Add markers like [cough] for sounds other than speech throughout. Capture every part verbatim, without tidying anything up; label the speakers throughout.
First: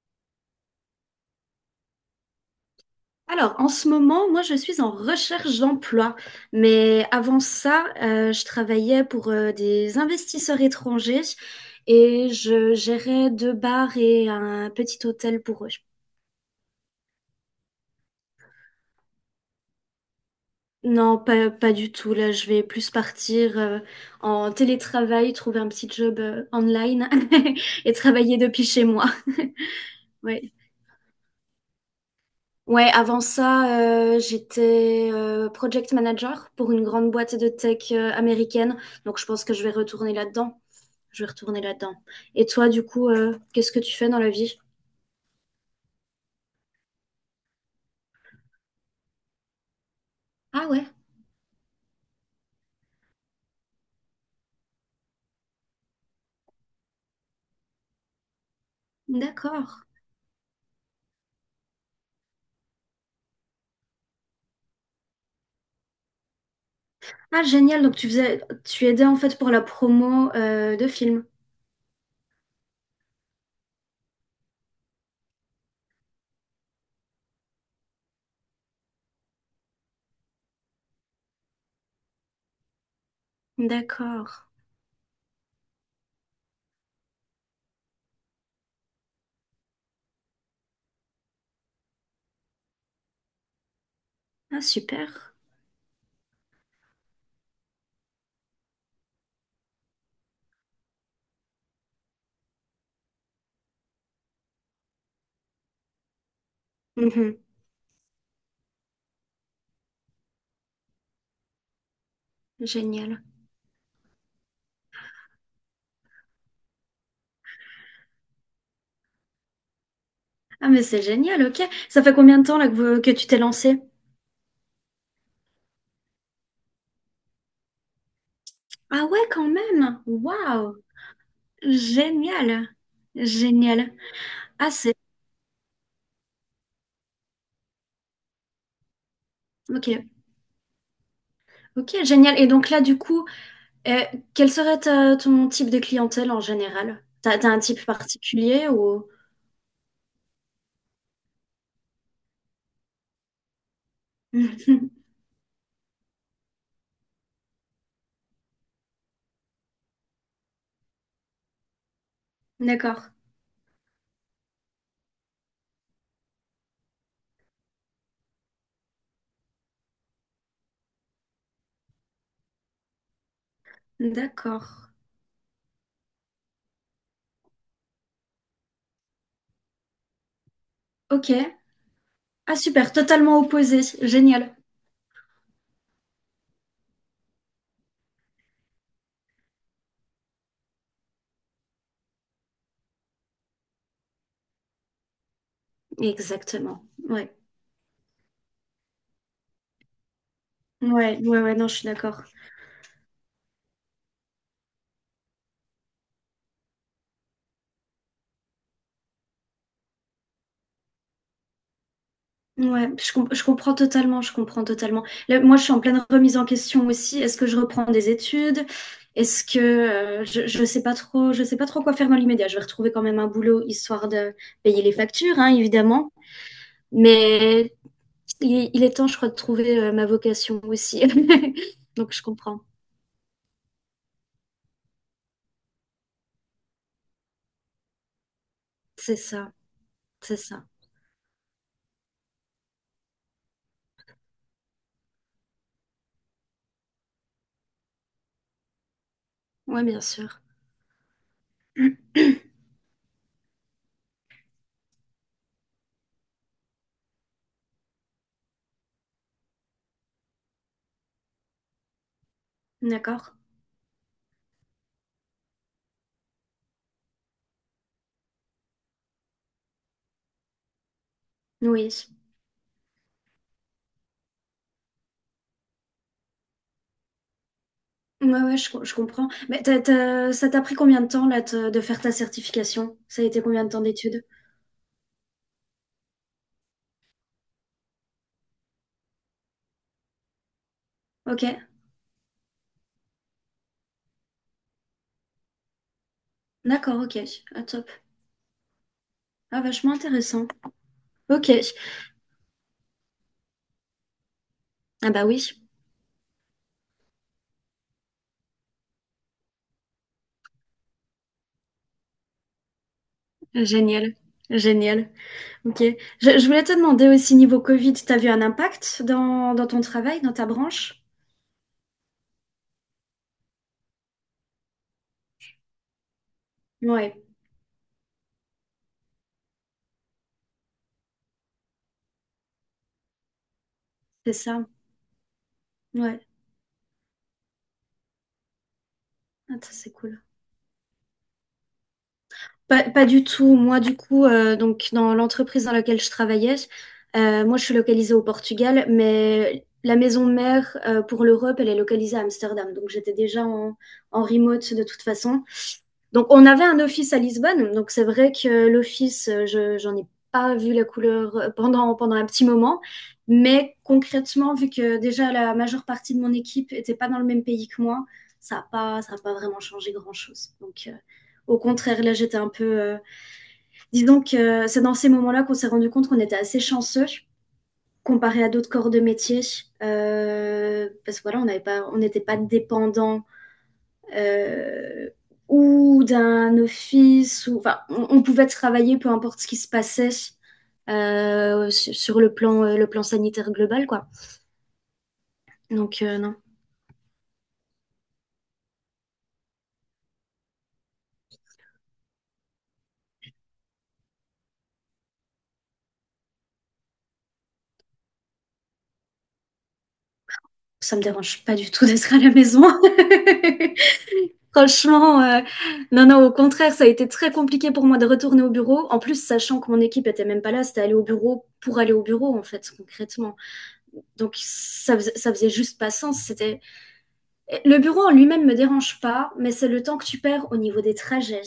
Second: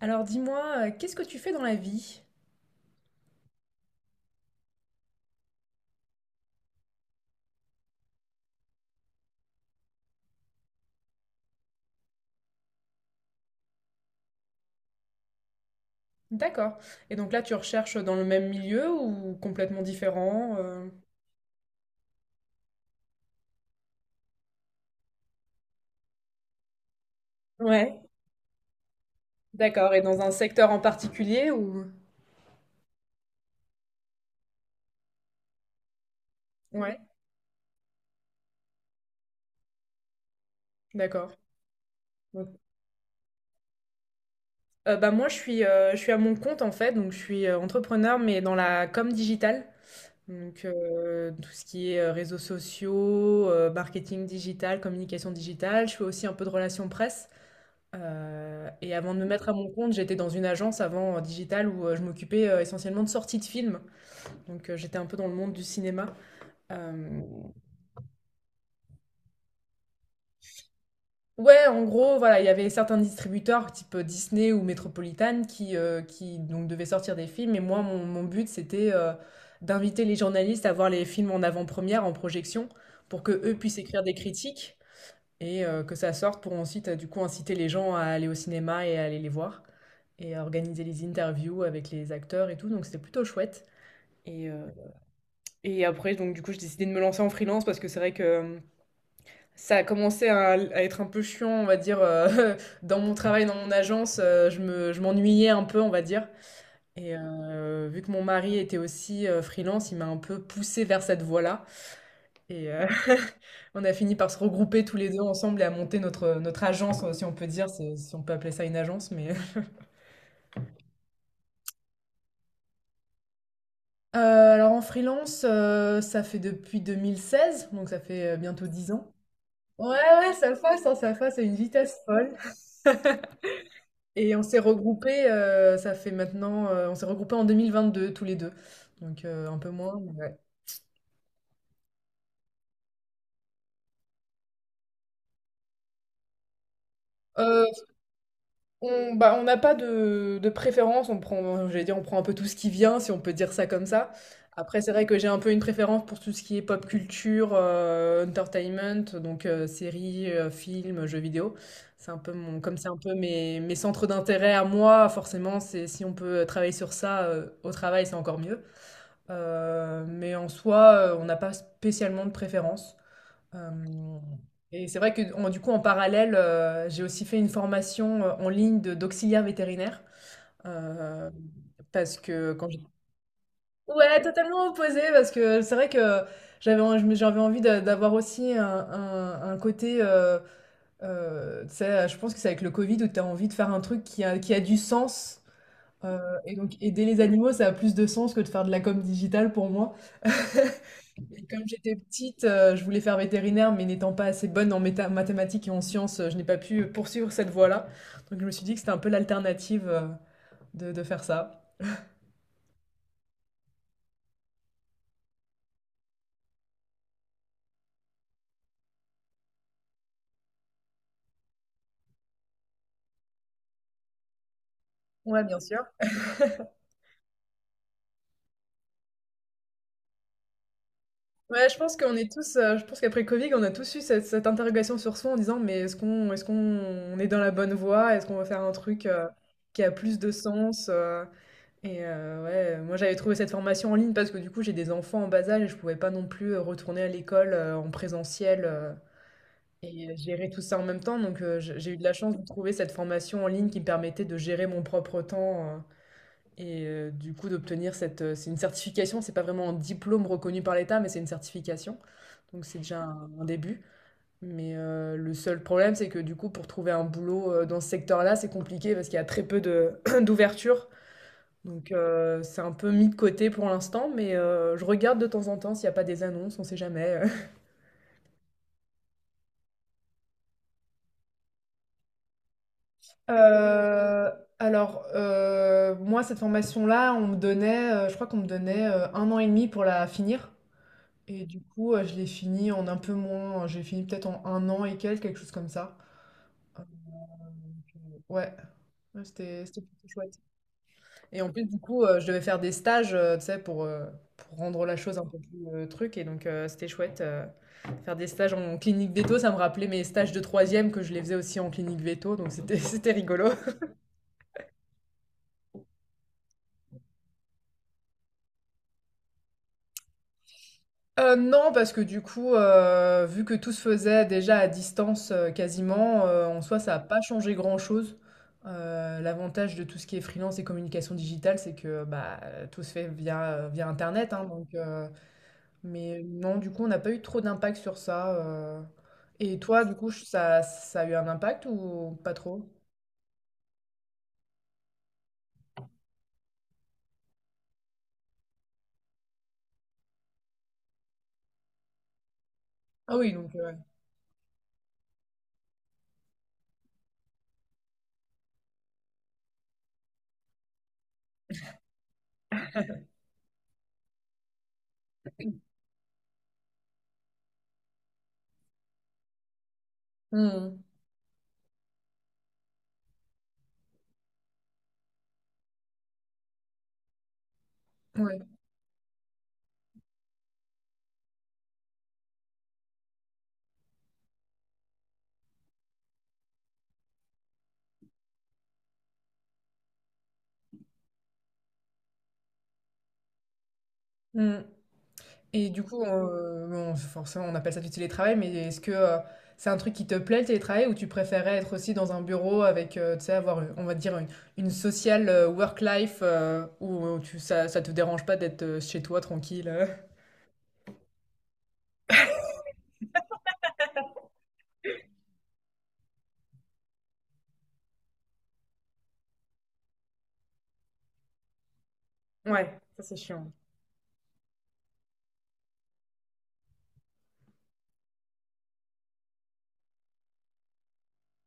Speaker 1: Alors dis-moi, euh, qu'est-ce que tu fais dans la vie?
Speaker 2: Alors, en ce moment, moi, je suis en recherche d'emploi. Mais avant ça, euh, je travaillais pour euh, des investisseurs étrangers et je gérais deux bars et un petit hôtel pour eux.
Speaker 1: D'accord. Et donc là, tu recherches dans le même milieu ou complètement différent? euh
Speaker 2: Non, pas, pas du tout. Là, je vais plus partir euh, en télétravail, trouver un petit job euh, online [laughs] et
Speaker 1: Ouais,
Speaker 2: travailler depuis chez moi.
Speaker 1: d'accord. Et dans un
Speaker 2: Ouais.
Speaker 1: secteur en particulier ou...
Speaker 2: Ouais, avant ça, euh, j'étais euh, project manager pour une
Speaker 1: Ouais,
Speaker 2: grande boîte de tech euh, américaine. Donc, je pense que je vais retourner là-dedans. Je vais
Speaker 1: d'accord.
Speaker 2: retourner là-dedans. Et
Speaker 1: Donc,
Speaker 2: toi, du coup, euh, qu'est-ce que tu fais dans la vie?
Speaker 1: euh, bah moi, je suis, euh, je suis à mon compte en fait, donc je suis euh, entrepreneur, mais dans la com digitale. Donc
Speaker 2: Ah ouais,
Speaker 1: euh, tout ce qui est euh, réseaux sociaux, euh, marketing digital, communication digitale. Je fais aussi un peu de relations presse. Euh, et avant de me mettre à
Speaker 2: d'accord.
Speaker 1: mon compte, j'étais dans une agence avant euh, digitale où euh, je m'occupais euh, essentiellement de sorties de films. Donc euh, j'étais un peu dans le monde du cinéma. Euh,
Speaker 2: Ah, génial. Donc, tu faisais, tu aidais en fait pour la promo euh, de films.
Speaker 1: ouais, en gros, voilà, il y avait certains distributeurs type euh, Disney ou Metropolitan qui, euh, qui donc devaient sortir des films. Et moi, mon, mon but, c'était euh, d'inviter les journalistes à voir les films en avant-première, en projection, pour que eux puissent écrire des
Speaker 2: D'accord.
Speaker 1: critiques, et euh, que ça sorte pour ensuite euh, du coup inciter les gens à aller au cinéma et à aller les voir et à organiser les interviews avec les acteurs et tout. Donc c'était plutôt chouette. Et,
Speaker 2: Ah,
Speaker 1: euh,
Speaker 2: super.
Speaker 1: et après, donc du coup, j'ai décidé de me lancer en freelance parce que c'est vrai que euh, ça a commencé à, à être un peu chiant, on va dire, euh, [laughs] dans mon travail, dans mon agence, euh, je me, je m'ennuyais un peu, on va dire. Et
Speaker 2: Mhm.
Speaker 1: euh, vu que mon mari était aussi euh, freelance, il m'a un peu poussé vers cette voie-là. Et euh,
Speaker 2: Génial.
Speaker 1: [laughs] on a fini par se regrouper tous les deux ensemble et à monter notre, notre agence, euh, si on peut dire, c'est- si on peut appeler ça une agence. Mais... [laughs]
Speaker 2: Ah, mais c'est génial, ok. Ça fait combien de temps là que, vous- que tu t'es lancé?
Speaker 1: Euh, alors en freelance, euh, ça fait depuis deux mille seize donc ça fait euh, bientôt dix
Speaker 2: Ah
Speaker 1: ans.
Speaker 2: ouais, quand
Speaker 1: Ouais,
Speaker 2: même.
Speaker 1: ouais, ça
Speaker 2: Waouh.
Speaker 1: fasse, hein, ça fasse à une vitesse folle.
Speaker 2: Génial. Génial.
Speaker 1: Et on s'est
Speaker 2: Ah, c'est...
Speaker 1: regroupés, euh, ça fait maintenant, euh, on s'est regroupés en deux mille vingt deux tous les deux. Donc euh, un peu
Speaker 2: Ok,
Speaker 1: moins, mais ouais.
Speaker 2: ok, génial. Et donc là, du coup, euh, quel serait ta- ton type de clientèle en général? T'as, t'as un
Speaker 1: Euh,
Speaker 2: type particulier ou...
Speaker 1: On, bah, on n'a pas de, de préférence, on prend, j'allais dire, on prend un peu tout ce qui vient, si on peut dire ça comme ça. Après, c'est vrai
Speaker 2: [laughs]
Speaker 1: que j'ai un peu une préférence pour tout ce qui est pop culture, euh, entertainment, donc euh, séries, euh, films, jeux vidéo. C'est un peu mon, comme c'est un
Speaker 2: D'accord,
Speaker 1: peu mes, mes centres d'intérêt à moi, forcément, c'est si on peut travailler sur ça euh, au travail, c'est encore mieux. Euh, mais en soi, euh, on n'a pas spécialement de préférence. Euh, et
Speaker 2: d'accord.
Speaker 1: c'est vrai que en- du coup, en parallèle, euh, j'ai aussi fait une formation euh, en ligne de- d'auxiliaire vétérinaire. Euh,
Speaker 2: Ok.
Speaker 1: parce que
Speaker 2: Ah,
Speaker 1: quand j'ai-
Speaker 2: super, totalement opposé.
Speaker 1: Ouais,
Speaker 2: Génial.
Speaker 1: totalement opposé, parce que c'est vrai que j'avais en- je me- j'avais envie d'a- d'avoir aussi un, un- un côté, euh, euh, tu sais, je pense que c'est avec le Covid où tu as envie de faire un truc qui a, qui a du sens. Euh, et donc
Speaker 2: Exactement.
Speaker 1: aider les
Speaker 2: Ouais,
Speaker 1: animaux, ça a plus de sens que de faire de la com digitale pour moi.
Speaker 2: ouais, ouais,
Speaker 1: Et
Speaker 2: ouais,
Speaker 1: comme
Speaker 2: non, je suis
Speaker 1: j'étais
Speaker 2: d'accord.
Speaker 1: petite, euh, je voulais faire vétérinaire, mais n'étant pas assez bonne en méta- mathématiques et en sciences, euh, je n'ai pas pu euh, poursuivre cette voie-là. Donc je me suis dit que c'était un peu l'alternative euh, de, de faire ça.
Speaker 2: Ouais, je, com- je comprends totalement, je comprends totalement. Là, moi, je suis en pleine remise en question aussi. Est-ce que je reprends des études? Est-ce que euh, je, je sais pas trop, je sais pas trop quoi faire dans l'immédiat. Je vais retrouver quand même un boulot histoire de payer les factures,
Speaker 1: Ouais,
Speaker 2: hein,
Speaker 1: bien sûr.
Speaker 2: évidemment. Mais il, il est temps, je crois, de trouver euh, ma vocation aussi.
Speaker 1: Ouais, je pense
Speaker 2: [laughs] Donc,
Speaker 1: qu'on
Speaker 2: je
Speaker 1: est tous,
Speaker 2: comprends.
Speaker 1: euh, je pense qu'après Covid, on a tous eu cette, cette interrogation sur soi en disant, mais est-ce qu'on est-ce qu'on on est dans la bonne voie? Est-ce qu'on va faire un truc
Speaker 2: C'est
Speaker 1: euh,
Speaker 2: ça,
Speaker 1: qui a plus de
Speaker 2: c'est ça.
Speaker 1: sens? Euh, et euh, ouais, moi j'avais trouvé cette formation en ligne parce que du coup j'ai des enfants en bas âge et je pouvais pas non plus euh, retourner à l'école euh, en présentiel. euh,
Speaker 2: Ouais, bien
Speaker 1: Et, heu,
Speaker 2: sûr.
Speaker 1: gérer tout ça en même temps, donc heu, j'ai j'ai eu de la chance de trouver cette formation en ligne qui me permettait de gérer mon propre temps, heu et heu, du coup d'obtenir cette, heu c'est une certification, c'est pas vraiment un diplôme reconnu par l'État, mais c'est une certification, donc c'est déjà un
Speaker 2: D'accord.
Speaker 1: un début. Mais heu, le seul problème, c'est que du coup, pour trouver un boulot, heu, dans ce secteur-là, c'est compliqué parce qu'il y a très peu de [clears throat] d'ouverture
Speaker 2: Oui.
Speaker 1: donc heu, c'est un peu mis de côté pour l'instant, mais heu, je regarde de temps en temps s'il y a pas des annonces, on sait jamais. euh,
Speaker 2: Ouais, ouais, je, co- je comprends. Mais t'as- t'as- ça t'a pris combien de temps là te- de faire ta certification? Ça a été combien de temps d'études?
Speaker 1: Euh, alors, euh, moi, cette formation-là, on me donnait, euh, je crois qu'on me donnait euh, un an et demi pour la finir.
Speaker 2: Ok,
Speaker 1: Et du coup, euh, je l'ai fini en un peu moins. J'ai fini peut-être en un an et quelques, quelque chose comme ça. Euh,
Speaker 2: d'accord, ok, ah, top.
Speaker 1: ouais, ouais,
Speaker 2: Ah,
Speaker 1: c'était c'était
Speaker 2: vachement
Speaker 1: plutôt chouette.
Speaker 2: intéressant.
Speaker 1: Et en
Speaker 2: Ok,
Speaker 1: plus, du coup, euh, je devais faire des stages, euh, tu sais, pour, euh, pour rendre la
Speaker 2: ah
Speaker 1: chose
Speaker 2: bah
Speaker 1: un peu
Speaker 2: oui,
Speaker 1: plus euh, truc. Et donc, euh, c'était chouette. Euh, faire des stages en clinique veto, ça me rappelait mes stages de troisième que je les faisais aussi en clinique veto. Donc, c'était [laughs] c'était rigolo.
Speaker 2: génial, génial. Ok, je, je voulais te demander aussi niveau Covid, t'as vu un impact dans, dans ton travail, dans ta branche?
Speaker 1: Heu, non, parce que du coup, heu, vu que tout se faisait déjà à distance, heu, quasiment, heu, en soi, ça a
Speaker 2: Ouais,
Speaker 1: pas changé grand-chose. Heu, l'avantage de tout ce qui est freelance et communication digitale, c'est que, bah, tout se fait via, via internet,
Speaker 2: c'est
Speaker 1: hein,
Speaker 2: ça,
Speaker 1: donc heu,
Speaker 2: ouais.
Speaker 1: mais non, du coup, on n'a pas eu trop d'impact sur ça, heu
Speaker 2: Ah,
Speaker 1: et
Speaker 2: ça,
Speaker 1: toi,
Speaker 2: c'est
Speaker 1: du coup,
Speaker 2: cool.
Speaker 1: ça ça a eu un impact ou pas trop?
Speaker 2: Pas, pas du tout, moi du coup, euh, donc dans l'entreprise dans laquelle je travaillais, euh, moi je suis localisée au Portugal, mais la maison mère euh, pour l'Europe, elle est localisée à Amsterdam, donc j'étais
Speaker 1: Ah oui,
Speaker 2: déjà
Speaker 1: donc heu, ouais.
Speaker 2: en, en remote de toute façon. Donc, on avait un office à Lisbonne. Donc, c'est vrai que l'office, euh, je, j'en ai pas vu la couleur euh, pendant, pendant un petit moment. Mais concrètement, vu que déjà la majeure partie de mon équipe était pas dans le même pays que moi, ça n'a pas, ça a pas vraiment changé grand-chose.
Speaker 1: Mmh.
Speaker 2: Donc, euh, au contraire, là, j'étais un peu. euh, Dis donc, euh, c'est dans ces moments-là qu'on s'est rendu compte qu'on était assez chanceux comparé à
Speaker 1: Ouais.
Speaker 2: d'autres corps de métier. Euh, parce que voilà, on n'avait pas, on n'était pas dépendant euh, ou d'un office. Ou, enfin, on, on pouvait travailler peu importe ce qui se passait euh, sur, sur le, plan, euh, le plan sanitaire global. Quoi.
Speaker 1: Mmh. Et du
Speaker 2: Donc
Speaker 1: coup,
Speaker 2: euh, non,
Speaker 1: heu, bon, forcément, on appelle ça du télétravail, mais est-ce que, heu, c'est un truc qui te plaît le télétravail ou tu préférais être aussi dans un bureau avec, heu, tu sais, avoir, on va dire, une une sociale heu, work life, heu, où euh, tu ça ça te dérange pas d'être, heu, chez toi tranquille, heu?
Speaker 2: ça me dérange pas du tout [laughs] d'être à la maison. [laughs] Franchement, euh, non, non, au contraire, ça a été très compliqué pour moi de retourner au bureau. En plus, sachant que mon équipe était même pas là, c'était aller au bureau pour aller au bureau, en fait,
Speaker 1: Ouais, ça c'est
Speaker 2: concrètement.
Speaker 1: chiant.
Speaker 2: Donc, ça faisait, ça faisait juste pas sens. C'était, le bureau en lui-même me dérange pas, mais c'est le temps que tu perds au niveau des trajets.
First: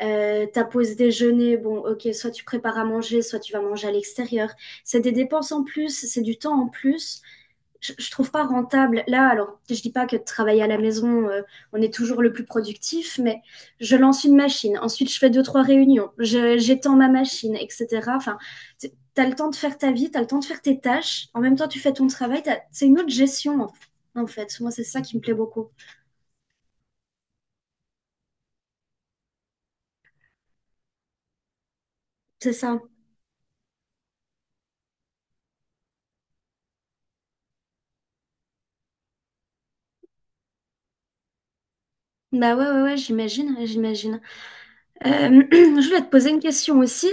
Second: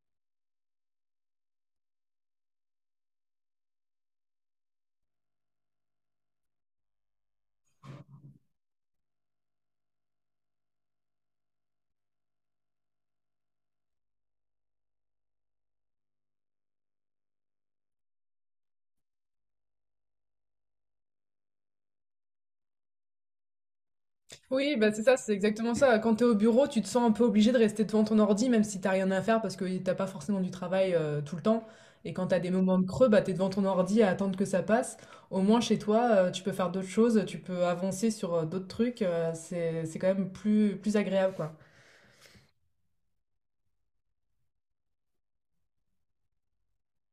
Speaker 2: Euh, ta pause déjeuner, bon, ok, soit tu prépares à manger, soit tu vas manger à l'extérieur. C'est des dépenses en plus, c'est du temps en plus je, je trouve pas rentable. Là, alors, je dis pas que de travailler à la maison, euh, on est toujours le plus productif, mais je lance une machine, ensuite je fais deux, trois réunions, je- j'étends ma machine, et cetera. Enfin, t'as le temps de faire ta vie, t'as le temps de faire tes tâches, en même temps tu fais ton travail, t'as- c'est une autre gestion, en, fait. en fait. Moi,
Speaker 1: Oui,
Speaker 2: c'est
Speaker 1: bah
Speaker 2: ça
Speaker 1: c'est ça,
Speaker 2: qui me
Speaker 1: c'est
Speaker 2: plaît beaucoup.
Speaker 1: exactement ça. Quand tu es au bureau, tu te sens un peu obligé de rester devant ton ordi, même si t'as rien à faire, parce que t'as pas forcément du travail euh, tout le temps. Et quand t'as des
Speaker 2: C'est
Speaker 1: moments
Speaker 2: ça.
Speaker 1: de creux, bah, tu es devant ton ordi à attendre que ça passe. Au moins, chez toi, euh, tu peux faire d'autres choses, tu peux avancer sur euh, d'autres trucs. euh, c'est, c'est quand même plus, plus agréable, quoi.
Speaker 2: Bah ouais, ouais, ouais, j'imagine, j'imagine. Euh, [clears throat] je voulais te poser une question aussi.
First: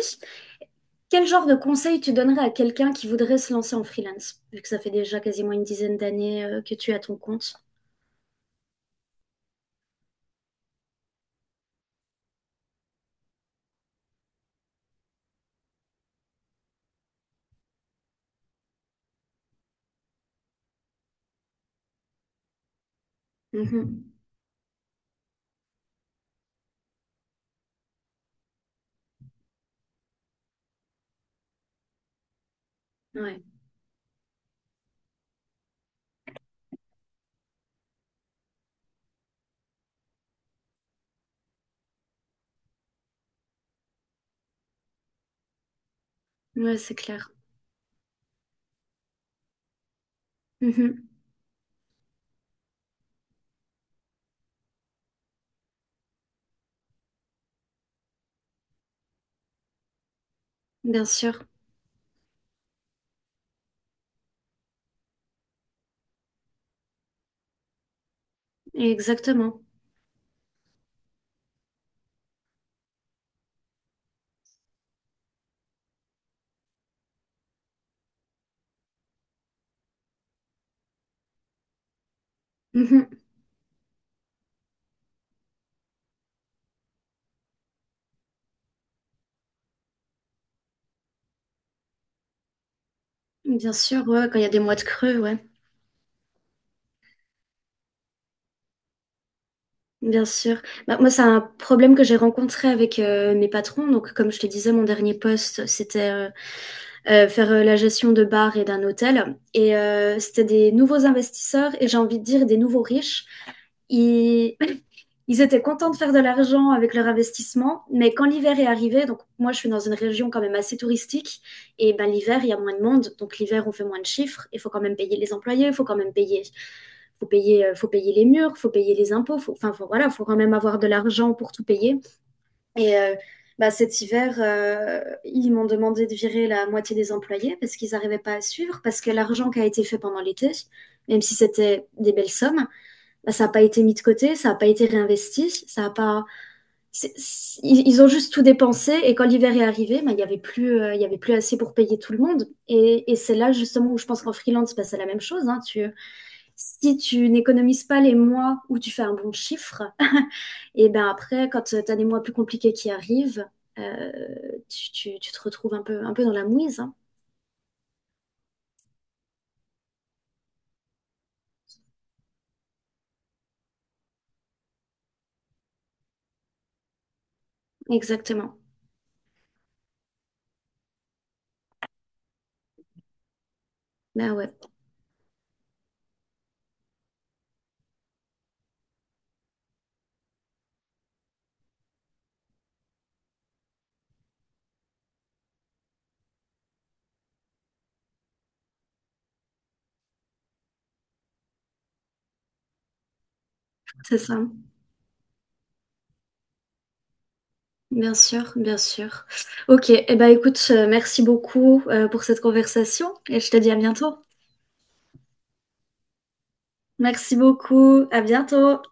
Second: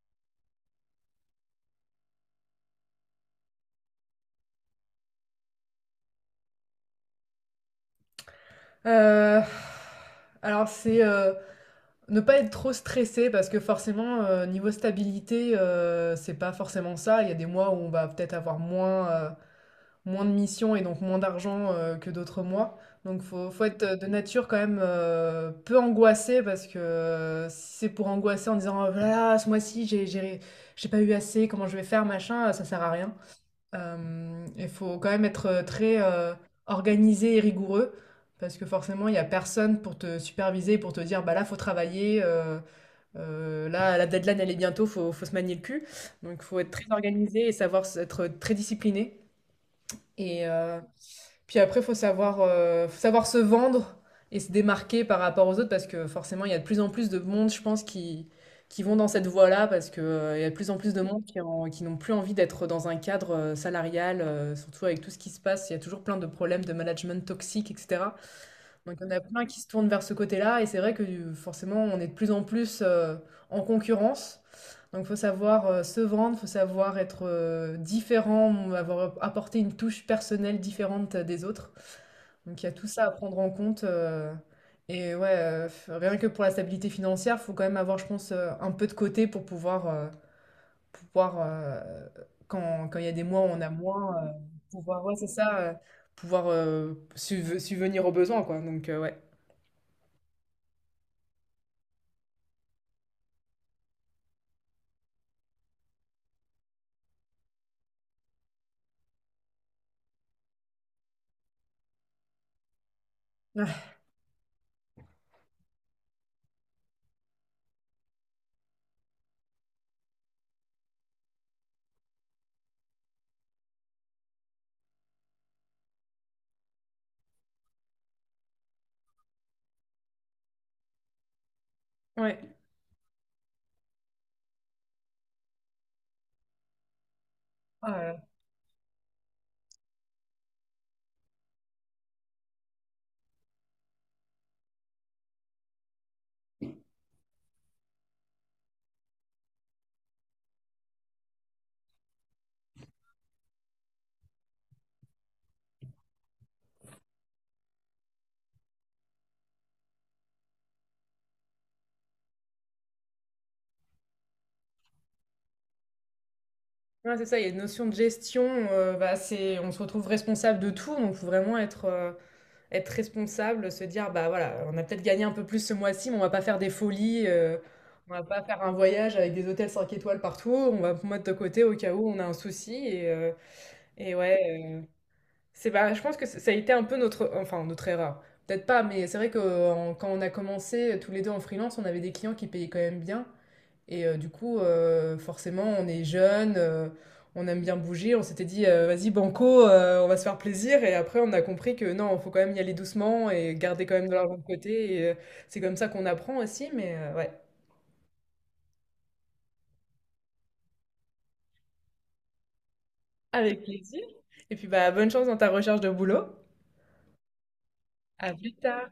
Speaker 2: Quel genre de conseil tu donnerais à quelqu'un qui voudrait se lancer en freelance, vu que ça fait déjà quasiment une dizaine d'années euh, que tu es à ton compte?
Speaker 1: Euh, Alors, c'est euh, ne pas être trop stressé parce que forcément, euh, niveau stabilité, euh, c'est pas forcément ça. Il y a des mois où on va peut-être avoir moins. Euh, moins de missions et donc moins d'argent euh, que d'autres mois. Donc faut, faut être euh, de
Speaker 2: Mhm.
Speaker 1: nature quand même euh, peu angoissé parce que euh, si c'est pour angoisser en disant oh là ce mois-ci j'ai j'ai j'ai pas eu assez, comment je vais faire, machin, euh, ça sert à rien.
Speaker 2: Ouais,
Speaker 1: Euh, Il faut quand même être euh, très euh, organisé et rigoureux parce que forcément il y a personne pour te superviser, pour te dire bah là faut travailler, euh, euh, là la deadline elle est bientôt, faut, faut se manier le cul. Donc faut être
Speaker 2: ouais,
Speaker 1: très
Speaker 2: c'est clair.
Speaker 1: organisé et savoir s- être très discipliné. Et, euh,
Speaker 2: Mhm.
Speaker 1: Puis après, faut savoir, euh, faut savoir se vendre et se démarquer par rapport aux autres parce que forcément, il y a de plus en plus de monde, je pense, qui, qui vont dans cette voie-là parce que, euh, il y a de plus en plus de
Speaker 2: Bien
Speaker 1: monde qui,
Speaker 2: sûr,
Speaker 1: en- qui n'ont plus envie d'être dans un cadre euh, salarial, euh, surtout avec tout ce qui se passe. Il y a toujours plein de problèmes de management toxique, et cetera. Donc, il y en a plein qui
Speaker 2: exactement.
Speaker 1: se tournent vers ce côté-là et c'est vrai que euh, forcément, on est de plus en plus euh, en concurrence. Donc, faut savoir euh, se vendre, faut savoir être euh, différent, avoir apporté une touche personnelle différente des autres. Donc il y a tout ça à
Speaker 2: Mhm.
Speaker 1: prendre en compte. Euh, et ouais, euh, f- rien que pour la stabilité financière, faut quand même avoir, je pense, euh, un peu de côté pour pouvoir, euh, pouvoir euh, quand, quand il y a des mois où on a
Speaker 2: Bien sûr,
Speaker 1: moins,
Speaker 2: ouais,
Speaker 1: euh,
Speaker 2: quand il y a des mois de
Speaker 1: pouvoir, ouais,
Speaker 2: creux,
Speaker 1: c'est
Speaker 2: ouais.
Speaker 1: ça, euh, pouvoir euh, subve- subvenir aux besoins, quoi. Donc euh, ouais.
Speaker 2: Bien sûr. Bah, moi, c'est un problème que j'ai rencontré avec euh, mes patrons. Donc, comme je te disais, mon dernier poste, c'était euh, euh, faire euh, la gestion de bars et d'un hôtel. Et euh, c'était des nouveaux investisseurs et j'ai envie de dire des nouveaux riches
Speaker 1: Ah,
Speaker 2: ils, [laughs] ils étaient contents de faire de l'argent avec leur investissement, mais quand l'hiver est arrivé, donc moi je suis dans une région quand même assez touristique, et ben l'hiver il y a moins de monde, donc l'hiver on fait moins de chiffres, il faut quand même payer les employés, il faut quand même payer, faut payer, euh, faut payer les murs, faut payer les impôts, faut, enfin faut- voilà, faut quand même avoir de l'argent pour tout payer.
Speaker 1: ouais.
Speaker 2: Et euh, bah, cet hiver, euh, ils m'ont demandé de virer la moitié des employés parce qu'ils
Speaker 1: Ah là
Speaker 2: n'arrivaient
Speaker 1: là.
Speaker 2: pas à suivre, parce que l'argent qui a été fait pendant l'été, même si c'était des belles sommes, bah, ça n'a pas été mis de côté, ça n'a pas été réinvesti, ça a pas. C'est- c'est- ils ont juste tout dépensé et quand l'hiver est arrivé, bah, il n'y avait plus, euh, il y avait plus assez pour payer tout le monde. Et, et c'est là justement où je pense qu'en freelance, bah, c'est la même chose. Hein. Tu, si tu n'économises pas les mois où tu fais un bon chiffre, [laughs] et ben après, quand tu as des mois plus compliqués qui arrivent, euh, tu, tu- tu te retrouves un peu, un peu dans la mouise. Hein.
Speaker 1: Ouais, c'est ça, il y a une notion de gestion, euh, bah, c'est, on se retrouve responsable de tout, donc faut vraiment être, euh, être responsable, se dire bah voilà, on a peut-être gagné un peu plus ce mois-ci, mais on va pas faire des folies, euh, on va pas
Speaker 2: Exactement.
Speaker 1: faire un voyage avec des hôtels cinq étoiles partout, on va mettre de côté au cas où on a un souci et, euh, et
Speaker 2: Ben
Speaker 1: ouais,
Speaker 2: ouais,
Speaker 1: euh, c'est bah, je pense que ça ça a été un peu notre enfin notre erreur. Peut-être pas, mais c'est vrai que euh, en- quand on a commencé euh, tous les deux en freelance, on avait des clients qui payaient quand même bien. Et euh, du coup, euh, forcément, on est jeune, euh, on aime bien bouger. On s'était dit, euh, vas-y, banco, euh, on va se faire plaisir. Et après, on a compris que non, il faut quand même y aller doucement et garder quand même de
Speaker 2: c'est
Speaker 1: l'argent
Speaker 2: ça.
Speaker 1: de côté. Et euh, c'est comme ça qu'on apprend aussi, mais euh, ouais.
Speaker 2: Bien sûr, bien sûr. Ok, eh ben écoute, euh, merci beaucoup euh, pour cette conversation et je te
Speaker 1: Avec
Speaker 2: dis à
Speaker 1: plaisir.
Speaker 2: bientôt.
Speaker 1: Et puis, bah, bonne chance dans ta recherche de boulot.
Speaker 2: Merci beaucoup, à
Speaker 1: À plus
Speaker 2: bientôt.
Speaker 1: tard.